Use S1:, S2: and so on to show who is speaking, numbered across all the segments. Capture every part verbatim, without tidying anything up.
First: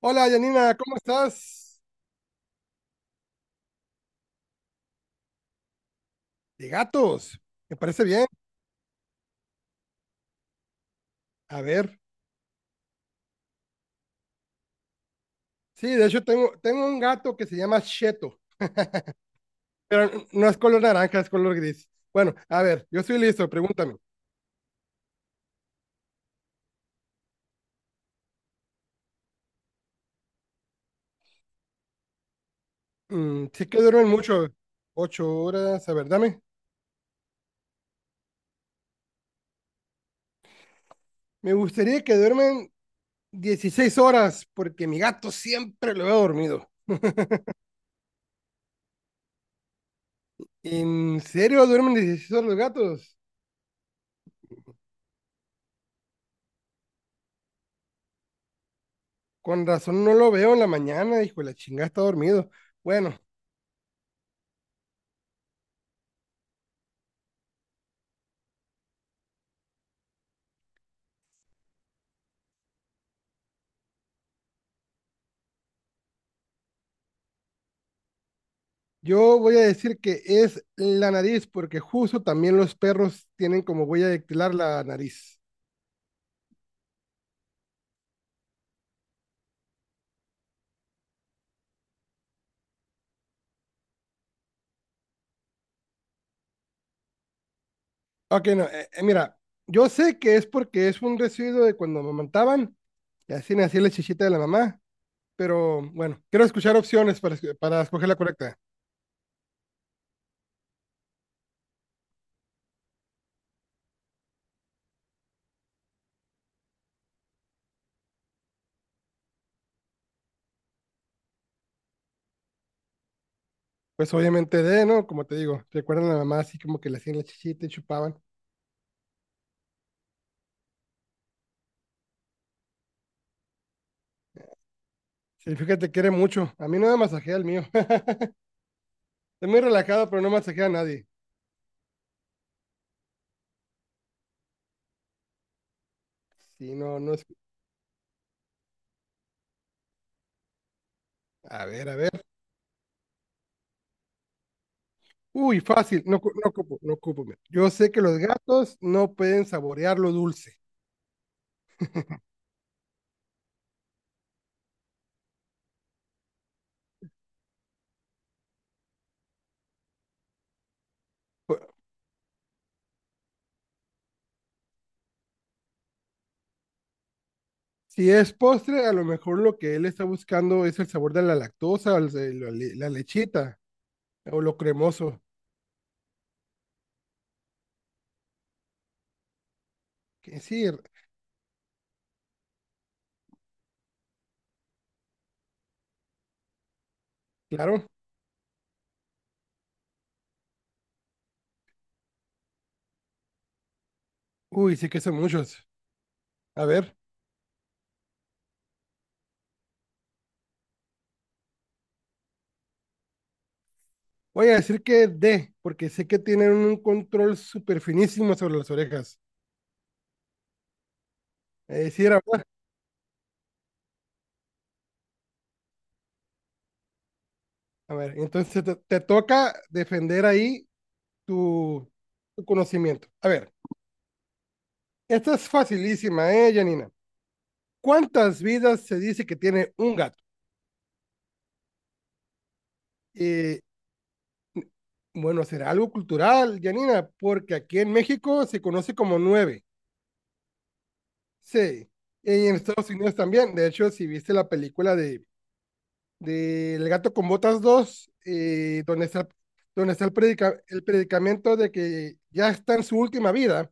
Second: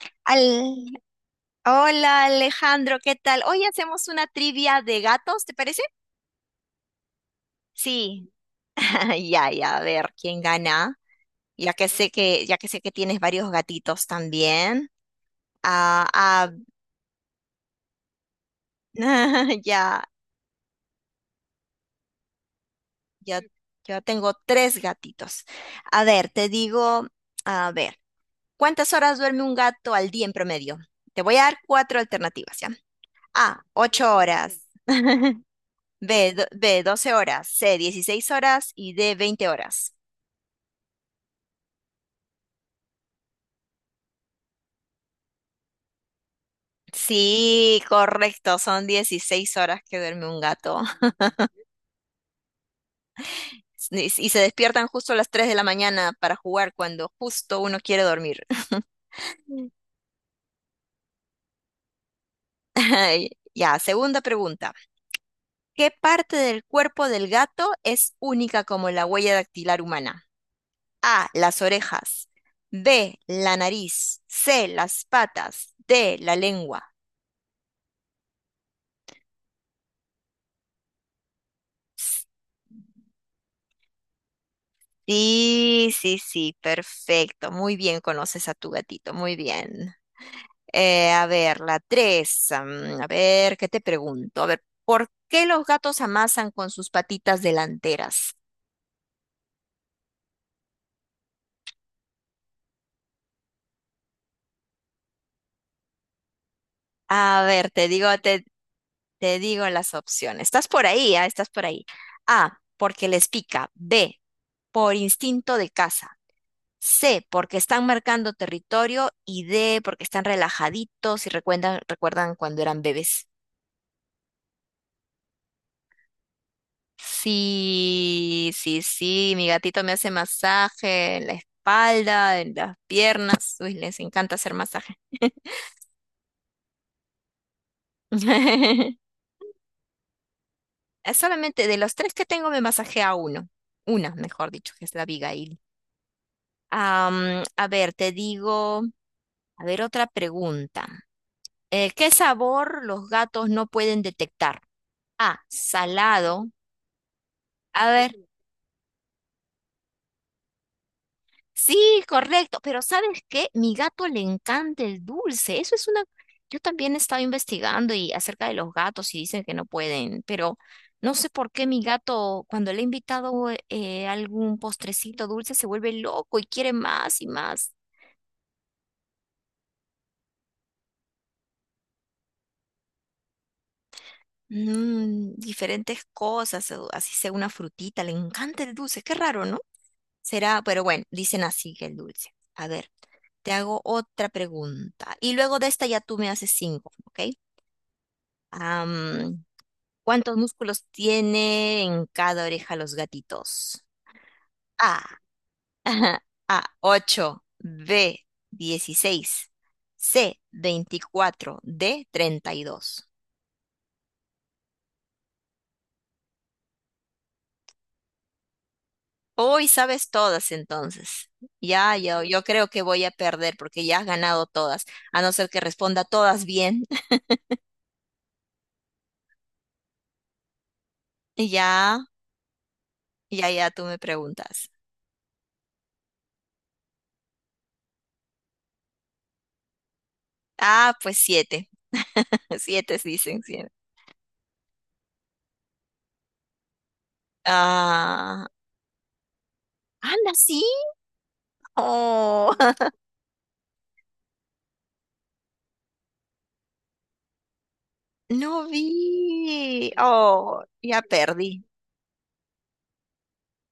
S1: Hola Yanina,
S2: Al...
S1: ¿cómo estás?
S2: Hola Alejandro, ¿qué tal? Hoy hacemos una trivia de gatos, ¿te parece?
S1: De gatos, me parece bien.
S2: Sí, ya, ya, a ver quién gana,
S1: A
S2: ya que
S1: ver,
S2: sé que, ya que sé que tienes varios gatitos también.
S1: sí, de
S2: Ah,
S1: hecho
S2: ah,
S1: tengo, tengo un gato que se llama Cheto,
S2: ya,
S1: pero n- no es color naranja, es color gris. Bueno, a ver, yo estoy
S2: yo,
S1: listo, pregúntame.
S2: yo tengo tres gatitos. A ver, te digo, a ver, ¿cuántas horas duerme un gato al día en promedio? Te voy a dar cuatro alternativas, ¿ya?
S1: Mm,
S2: A,
S1: sí que duermen
S2: ocho
S1: mucho,
S2: horas.
S1: ocho horas, a ver,
S2: B,
S1: dame.
S2: do- B, 12 horas, C, dieciséis horas y D, veinte horas.
S1: Me gustaría que duermen dieciséis horas, porque mi gato siempre lo veo dormido.
S2: Sí, correcto, son dieciséis horas que duerme un gato.
S1: ¿En serio duermen dieciséis horas los gatos?
S2: Y, y se despiertan justo a las tres de la mañana para jugar cuando justo uno quiere dormir.
S1: Con razón no lo veo en la mañana, hijo, de la chingada está dormido. Bueno,
S2: Ay, ya, segunda pregunta. ¿Qué parte del cuerpo del gato es única como la huella dactilar humana? A, las orejas. B, la nariz. C, las patas. D, la lengua.
S1: yo voy a decir que es la nariz, porque justo también los perros tienen como huella dactilar la nariz.
S2: Sí, sí, sí, perfecto. Muy bien, conoces a tu gatito, muy bien. Eh, a ver, la tres. mm, A ver, ¿qué te pregunto? A ver, ¿por qué los gatos amasan con sus patitas delanteras?
S1: Ok, no, eh, eh, mira, yo sé que es porque es un residuo de cuando amamantaban, y así nacía la chichita de la mamá, pero bueno, quiero escuchar opciones para,
S2: A
S1: esco-
S2: ver,
S1: para
S2: te digo,
S1: escoger la
S2: te,
S1: correcta.
S2: te digo las opciones. Estás por ahí, ah, Estás por ahí. A, porque les pica. B, por instinto de caza. C, porque están marcando territorio. Y D, porque están relajaditos y recuerdan, recuerdan cuando eran bebés.
S1: Pues obviamente de, ¿no? Como te digo, recuerdan a la mamá así como que le hacían la chichita y chupaban.
S2: Sí, sí, sí, mi gatito me hace masaje en la espalda, en las piernas. Uy, les encanta hacer masaje.
S1: Sí, fíjate, quiere mucho. A mí no me masajea el mío. Es muy relajado, pero no masajea a nadie.
S2: Solamente de los tres que tengo me masajea uno. Una, mejor dicho, que es la Abigail.
S1: Sí, no, no es.
S2: Am, a ver, te digo, a ver, otra pregunta.
S1: A ver,
S2: Eh,
S1: a
S2: ¿qué
S1: ver.
S2: sabor los gatos no pueden detectar? A,
S1: Uy, fácil, no, cu-
S2: salado.
S1: no ocupo, no ocupo. Mira. Yo sé que
S2: A
S1: los gatos no pueden saborear lo dulce.
S2: sí, correcto, pero ¿sabes qué? Mi gato le encanta el dulce. Eso es una... Yo también he estado investigando y acerca de los gatos y dicen que no pueden, pero no sé por
S1: Pu-
S2: qué mi gato, cuando le he invitado eh, algún postrecito dulce, se vuelve loco y quiere más y más.
S1: Si es postre, a lo mejor lo que él está buscando es el sabor de la lactosa, el- el- la, le- la lechita o lo cremoso.
S2: Mm, diferentes cosas, o así sea una frutita, le encanta el dulce. Qué raro, ¿no?
S1: Que
S2: Será,
S1: sí, r-
S2: pero bueno, dicen así que el dulce. A ver, te hago otra pregunta. Y luego de esta ya tú me haces cinco, ¿ok?
S1: claro.
S2: Am, ¿cuántos músculos tiene en cada oreja los gatitos?
S1: Uy, sí que
S2: A.
S1: son muchos.
S2: A,
S1: A ver,
S2: ocho, B, dieciséis, C, veinticuatro, D, treinta y dos.
S1: voy a decir que D, porque sé que tienen un control súper finísimo sobre las orejas.
S2: Hoy sabes todas entonces.
S1: Eh,
S2: Ya,
S1: sí, era
S2: yo, yo
S1: verdad.
S2: creo que voy a perder porque ya has ganado todas. A no ser que responda todas bien.
S1: A ver, entonces te, te toca defender ahí tu,
S2: Ya,
S1: tu conocimiento. A
S2: ya,
S1: ver.
S2: ya, tú me preguntas.
S1: Esta es facilísima, ¿eh, Janina? ¿Cuántas vidas se dice que tiene un gato?
S2: Ah, pues siete. Siete sí, dicen
S1: Eh,
S2: siete.
S1: bueno, será algo cultural, Janina, porque aquí en
S2: Ah,
S1: México se conoce como nueve.
S2: anda, sí.
S1: Sí. Y
S2: Oh.
S1: en Estados Unidos también. De hecho, si viste la película de, de El gato con botas dos,
S2: No
S1: eh, donde está,
S2: vi.
S1: donde está el, predica,
S2: Oh,
S1: el
S2: ya
S1: predicamento
S2: perdí.
S1: de que ya está en su última vida,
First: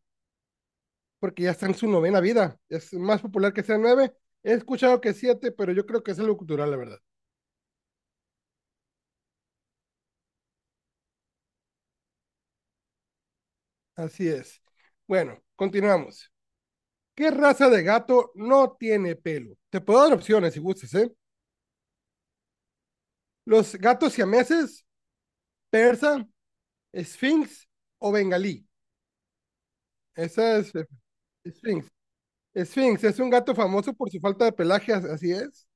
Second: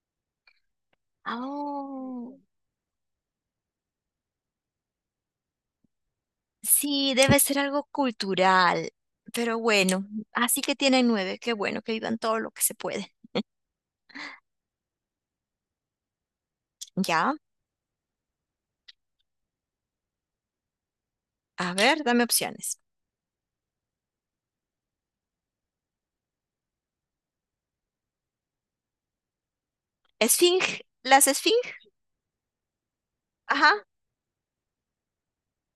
S1: porque ya está en su novena
S2: Oh,
S1: vida. Es más popular que sea nueve. He escuchado que siete, pero yo creo que es algo cultural, la verdad.
S2: sí, debe ser algo cultural. Pero bueno, así que tienen nueve. Qué bueno que vivan todo lo que se puede.
S1: Así es. Bueno, continuamos. ¿Qué
S2: Ya.
S1: raza de gato no tiene pelo? Te puedo dar opciones si gustas, ¿eh?
S2: A ver, dame opciones.
S1: Los gatos siameses, persa, sphinx o bengalí. Esa es
S2: Esfinge.
S1: eh,
S2: ¿Las esfinge?
S1: sphinx. Sphinx es un gato
S2: Ajá.
S1: famoso por su falta de pelaje, as- así es,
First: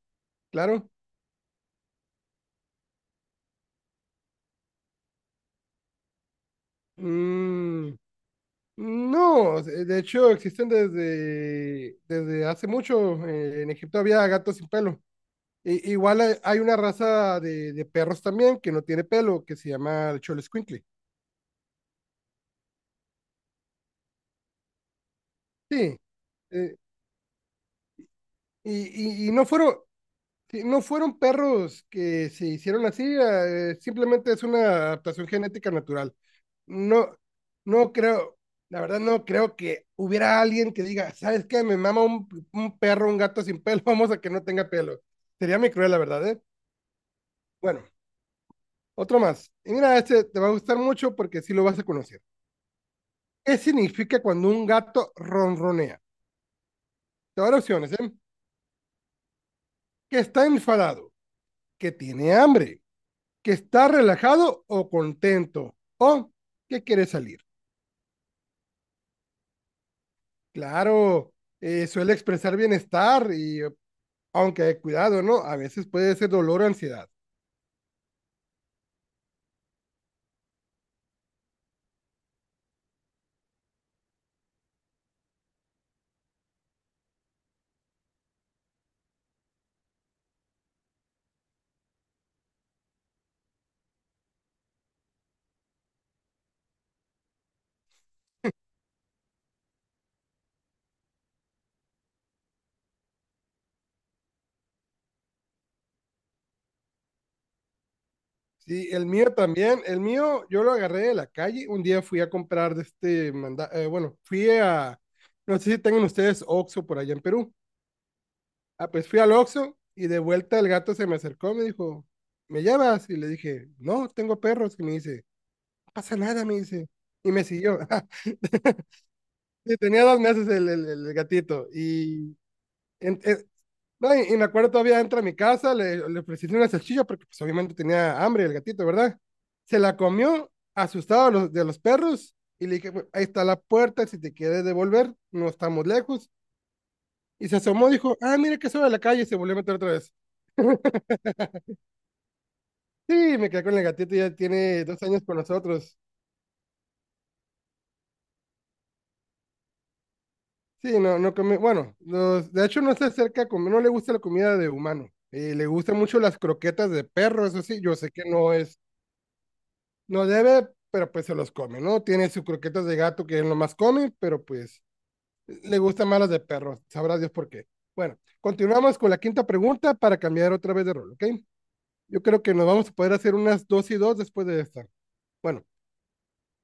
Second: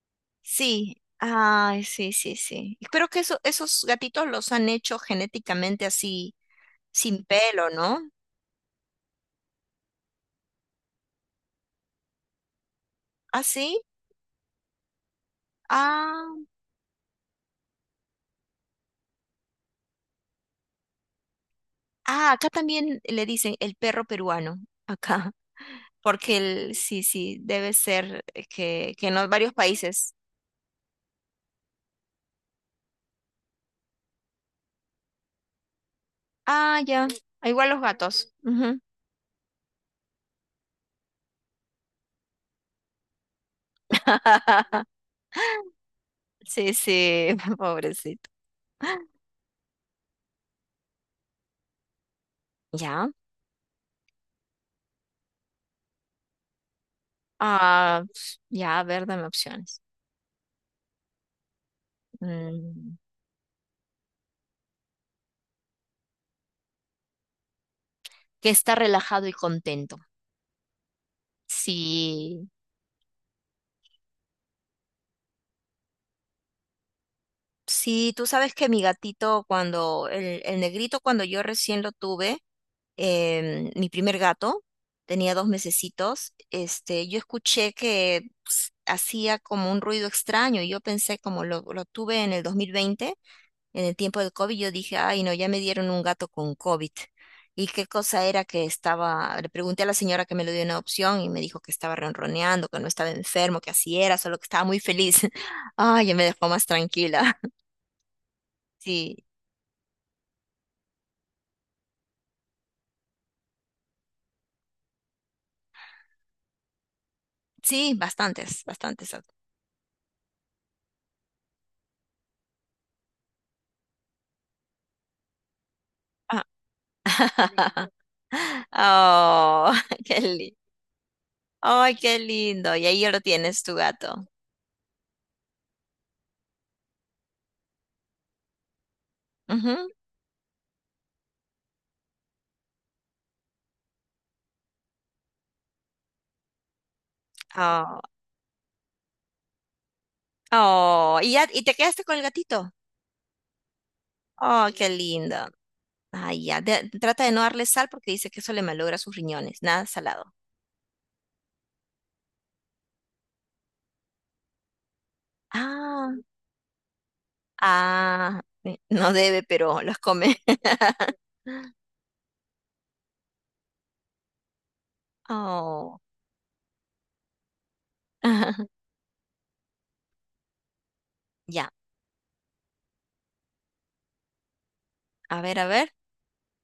S1: claro.
S2: Sí. Ay, sí, sí, sí. Creo que eso, esos gatitos los han hecho genéticamente así, sin pelo,
S1: Mm,
S2: ¿no?
S1: no, eh, de hecho existen desde, desde hace mucho. eh, en
S2: ¿Así?
S1: Egipto había gatos sin pelo. I- igual
S2: ¿Ah,
S1: hay,
S2: sí?
S1: hay una raza de, de perros también que no tiene pelo, que se llama el Xoloscuincle.
S2: Ah, ah, acá también le dicen el perro peruano. Acá.
S1: Sí,
S2: Porque el,
S1: eh,
S2: sí, sí, debe ser eh, que, que en
S1: Y,
S2: los
S1: y, y no
S2: varios
S1: fueron,
S2: países.
S1: sí, no fueron perros que se hicieron así, eh, simplemente es una adaptación genética natural.
S2: Ah, ya.
S1: No,
S2: Ah, igual los
S1: no
S2: gatos.
S1: creo,
S2: Ujú.
S1: la verdad no creo que hubiera alguien que diga, ¿sabes qué? Me mama un, un, perro, un gato sin pelo, vamos a que no tenga pelo. Sería muy cruel, la verdad, ¿eh?
S2: Sí, sí,
S1: Bueno,
S2: pobrecito.
S1: otro más. Y mira, este te va a gustar mucho porque sí lo vas a conocer.
S2: Ya,
S1: ¿Qué significa cuando un gato ronronea? Te voy a dar opciones,
S2: ah,
S1: ¿eh?
S2: pues, ya, a ver, dame opciones.
S1: Que está enfadado, que tiene hambre,
S2: Mm,
S1: que está relajado o contento o que quiere salir.
S2: que está relajado y contento.
S1: Claro, eh, suele
S2: Sí,
S1: expresar bienestar y aunque cuidado, ¿no? A veces puede ser dolor o ansiedad.
S2: sí, tú sabes que mi gatito, cuando el, el negrito, cuando yo recién lo tuve, em, mi primer gato, tenía dos mesecitos, este, yo escuché que ps, hacía como un ruido extraño y yo pensé como lo, lo tuve en el dos mil veinte, en el tiempo del COVID, yo dije, ay no, ya me dieron un gato con COVID. ¿Y qué cosa era que estaba? Le pregunté a la señora que me lo dio una opción y me dijo que estaba ronroneando, que no estaba enfermo, que así era, solo que estaba muy feliz. Ay, ya me dejó más tranquila.
S1: Sí, el
S2: Sí,
S1: mío también, el mío yo lo agarré de la calle, un día fui a comprar de este, manda eh, bueno, fui a, no sé si tengan ustedes Oxxo por allá en Perú,
S2: sí, bastantes,
S1: ah, pues
S2: bastantes.
S1: fui al Oxxo y de vuelta el gato se me acercó, me dijo, ¿me llevas? Y le dije, no, tengo perros, y me dice, no pasa
S2: Ah.
S1: nada, me dice, y me siguió.
S2: Oh,
S1: Sí, tenía dos
S2: qué
S1: meses
S2: lindo.
S1: el, el- el gatito.
S2: Ay, qué
S1: Y,
S2: lindo. Y ahí
S1: en-
S2: lo
S1: en-
S2: tienes, tu
S1: no,
S2: gato.
S1: y, y me acuerdo todavía entra a mi casa, le, le ofrecí una salchicha porque pues, obviamente tenía hambre el gatito, ¿verdad?
S2: Ujú.
S1: Se la comió, asustado de los, de los perros, y le dije, "Bueno, ahí está la puerta, si te quieres devolver, no estamos lejos. Y se asomó,
S2: Oh,
S1: dijo, ah, mira que sube a la calle, y se volvió a meter otra vez.
S2: oh. ¿Y, ya, y te quedaste con el gatito?
S1: Sí, me quedé con el gatito, ya
S2: Oh,
S1: tiene
S2: qué
S1: dos años
S2: lindo.
S1: con nosotros.
S2: Ay, ya. De- trata de no darle sal porque dice que eso le malogra sus riñones. Nada salado.
S1: Sí, no, no come, bueno, los- de hecho no se acerca a comer, no le gusta la comida de humano. Eh, le gustan
S2: Ah,
S1: mucho las croquetas de perro, eso sí, yo sé que
S2: ah.
S1: no es,
S2: eh, no debe, pero los
S1: no
S2: come.
S1: debe, pero pues se los come, ¿no? Tiene sus croquetas de gato que él nomás come, pero pues le
S2: Oh.
S1: gustan más las de perro, sabrá Dios por qué. Bueno, continuamos con la quinta pregunta para cambiar otra vez de rol, ¿ok?
S2: Ya.
S1: Yo creo que nos vamos a poder hacer unas dos y dos después de esta.
S2: A ver,
S1: Bueno,
S2: a ver.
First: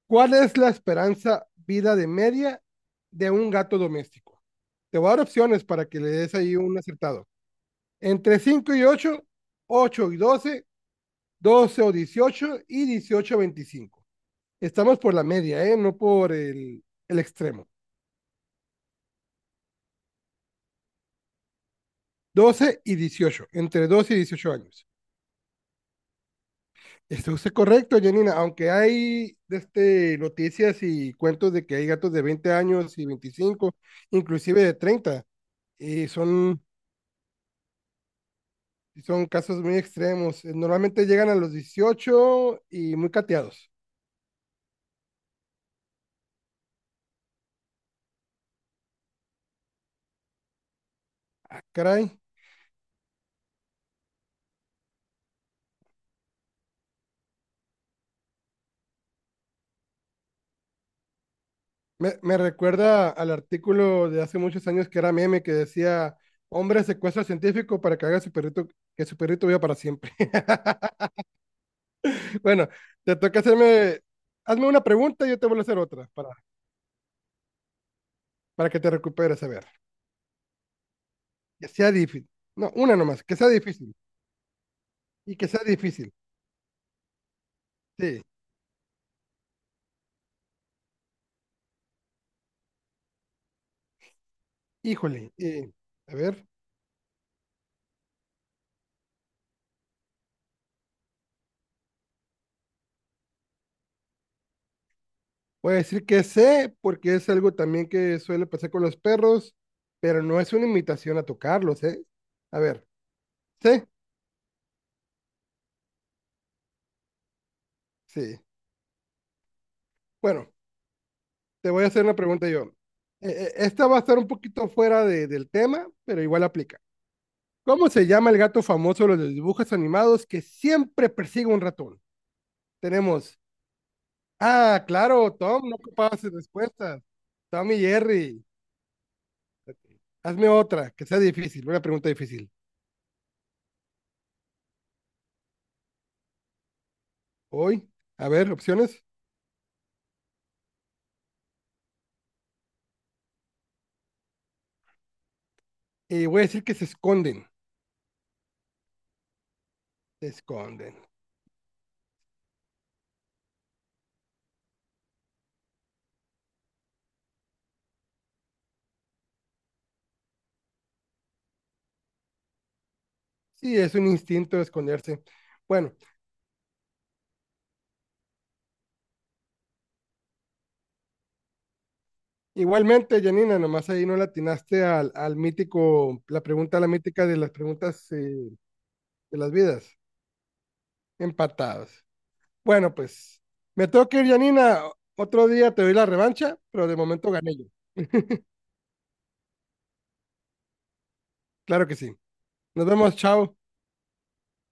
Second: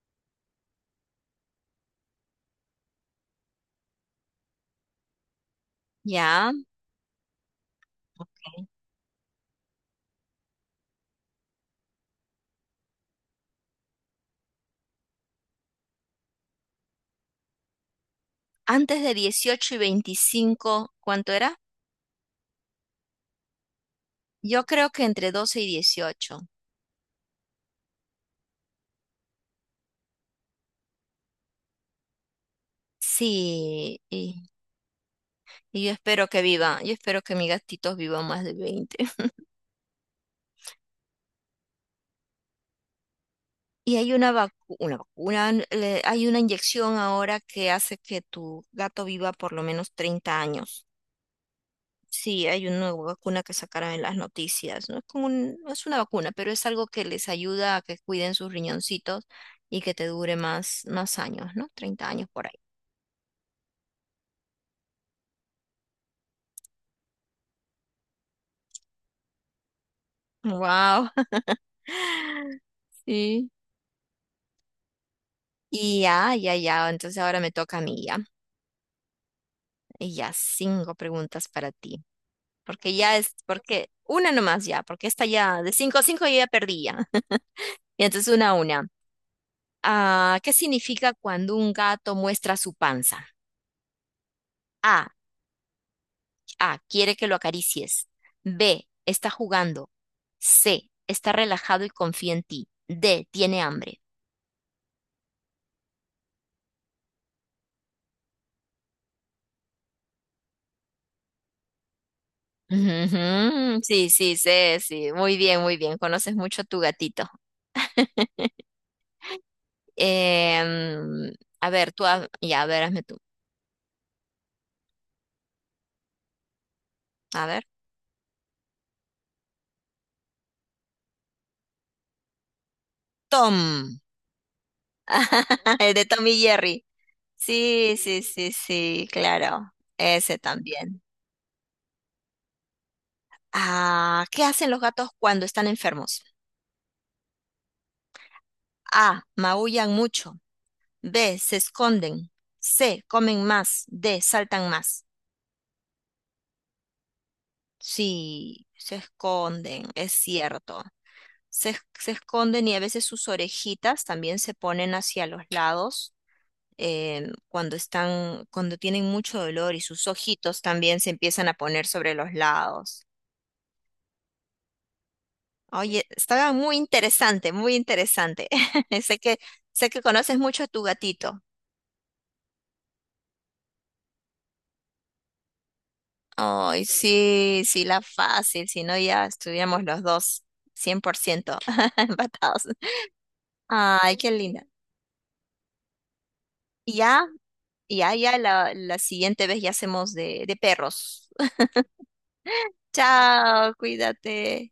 S1: ¿cuál es la esperanza vida de media de un gato doméstico? Te voy a dar opciones para que le des
S2: Ya.
S1: ahí un acertado. Entre cinco y ocho, ocho y doce, doce o dieciocho y dieciocho a veinticinco. Estamos por la media, ¿eh? No por el, el extremo.
S2: ¿Antes de dieciocho y veinticinco cuánto era?
S1: Doce y dieciocho, entre doce y dieciocho
S2: Yo
S1: años.
S2: creo que entre doce y dieciocho.
S1: Esto es correcto, Janina, aunque hay este, noticias y cuentos de que hay gatos de veinte años y veinticinco,
S2: Sí, y-
S1: inclusive de treinta
S2: Y yo
S1: y
S2: espero que
S1: son.
S2: viva, yo espero que mis gatitos vivan más de veinte.
S1: Sí, son casos muy extremos. Eh, Normalmente llegan a los dieciocho y muy cateados.
S2: Y hay una vacu- una vacuna, le- hay una inyección ahora que hace que tu gato viva por lo menos treinta años.
S1: Ah, caray.
S2: Sí, hay una vacuna que sacaron en las noticias. No es como un- no es una vacuna, pero es algo que les ayuda a que cuiden sus riñoncitos y que te dure más, más años, ¿no? treinta
S1: Me,
S2: años
S1: me
S2: por ahí.
S1: recuerda al artículo de hace muchos años que era meme que decía, hombre secuestra al científico para que haga su perrito, que su perrito viva para siempre.
S2: Wow.
S1: Bueno, te toca
S2: Sí.
S1: hacerme, hazme una pregunta y yo te voy a hacer
S2: Y
S1: otra para,
S2: ya, ya, ya. Entonces ahora me toca a mí ya.
S1: para que te recuperes. A ver,
S2: Y ya, cinco preguntas
S1: que
S2: para
S1: sea
S2: ti.
S1: difícil. No,
S2: Porque
S1: una
S2: ya
S1: nomás,
S2: es,
S1: que sea difícil.
S2: porque una nomás ya, porque esta
S1: Y que
S2: ya,
S1: sea
S2: de cinco a
S1: difícil.
S2: cinco yo ya perdí ya. Y
S1: Sí,
S2: entonces una a una. Ah, ¿qué significa cuando un gato muestra su panza? A,
S1: híjole. eh, a ver.
S2: A, quiere que lo acaricies. B, está jugando. C, está relajado y confía en ti. D, tiene hambre.
S1: Voy a decir que sé, porque es algo también que suele pasar con los perros, pero no es una invitación a tocarlos, ¿eh? A ver,
S2: Ujú,
S1: ¿sé?
S2: sí, sí, sí, sí. Muy bien, muy bien. Conoces mucho a tu gatito.
S1: Sí. Bueno,
S2: Em, a
S1: te voy a
S2: ver, tú,
S1: hacer una
S2: ha-
S1: pregunta
S2: ya,
S1: yo.
S2: a ver, hazme tú.
S1: Eh, eh, Esta va a estar un poquito fuera de- del tema, pero igual aplica.
S2: A ver.
S1: ¿Cómo se llama el gato famoso de los dibujos animados que siempre persigue un ratón? Tenemos,
S2: Tom.
S1: ah, claro, Tom, no
S2: El de
S1: ocupabas
S2: Tom y Jerry.
S1: respuestas. Tom y
S2: Sí, sí,
S1: Jerry,
S2: sí, sí, claro. Ese
S1: hazme otra,
S2: también.
S1: que sea difícil, una pregunta difícil.
S2: Ah, ¿qué hacen los gatos cuando están enfermos?
S1: Hoy, a ver, opciones.
S2: A. Maullan mucho. B. Se esconden. C. Comen más. D. Saltan más.
S1: eh, voy a decir que se esconden,
S2: Sí, se esconden, es
S1: se
S2: cierto.
S1: esconden.
S2: Se, es- se esconden y a veces sus orejitas también se ponen hacia los lados em, cuando están, cuando tienen mucho dolor y sus ojitos también se empiezan a poner sobre los lados.
S1: Sí, es un instinto de esconderse. Bueno,
S2: Oye, estaba muy interesante, muy interesante. Sé que, sé que conoces mucho a tu gatito.
S1: igualmente, Janina, nomás ahí no latinaste al, al mítico, la pregunta,
S2: Ay,
S1: la mítica de las
S2: sí, sí, la
S1: preguntas eh,
S2: fácil, si no ya
S1: de las
S2: estuviéramos
S1: vidas,
S2: los dos cien por ciento
S1: empatados.
S2: empatados.
S1: Bueno, pues me tengo
S2: Ay,
S1: que ir,
S2: qué linda.
S1: Janina. Otro día te doy la revancha, pero
S2: Y
S1: de
S2: ya,
S1: momento gané yo.
S2: ya, ya, la, la siguiente vez ya hacemos de, de perros.
S1: Claro que sí. Nos vemos, chao.
S2: Chao, cuídate.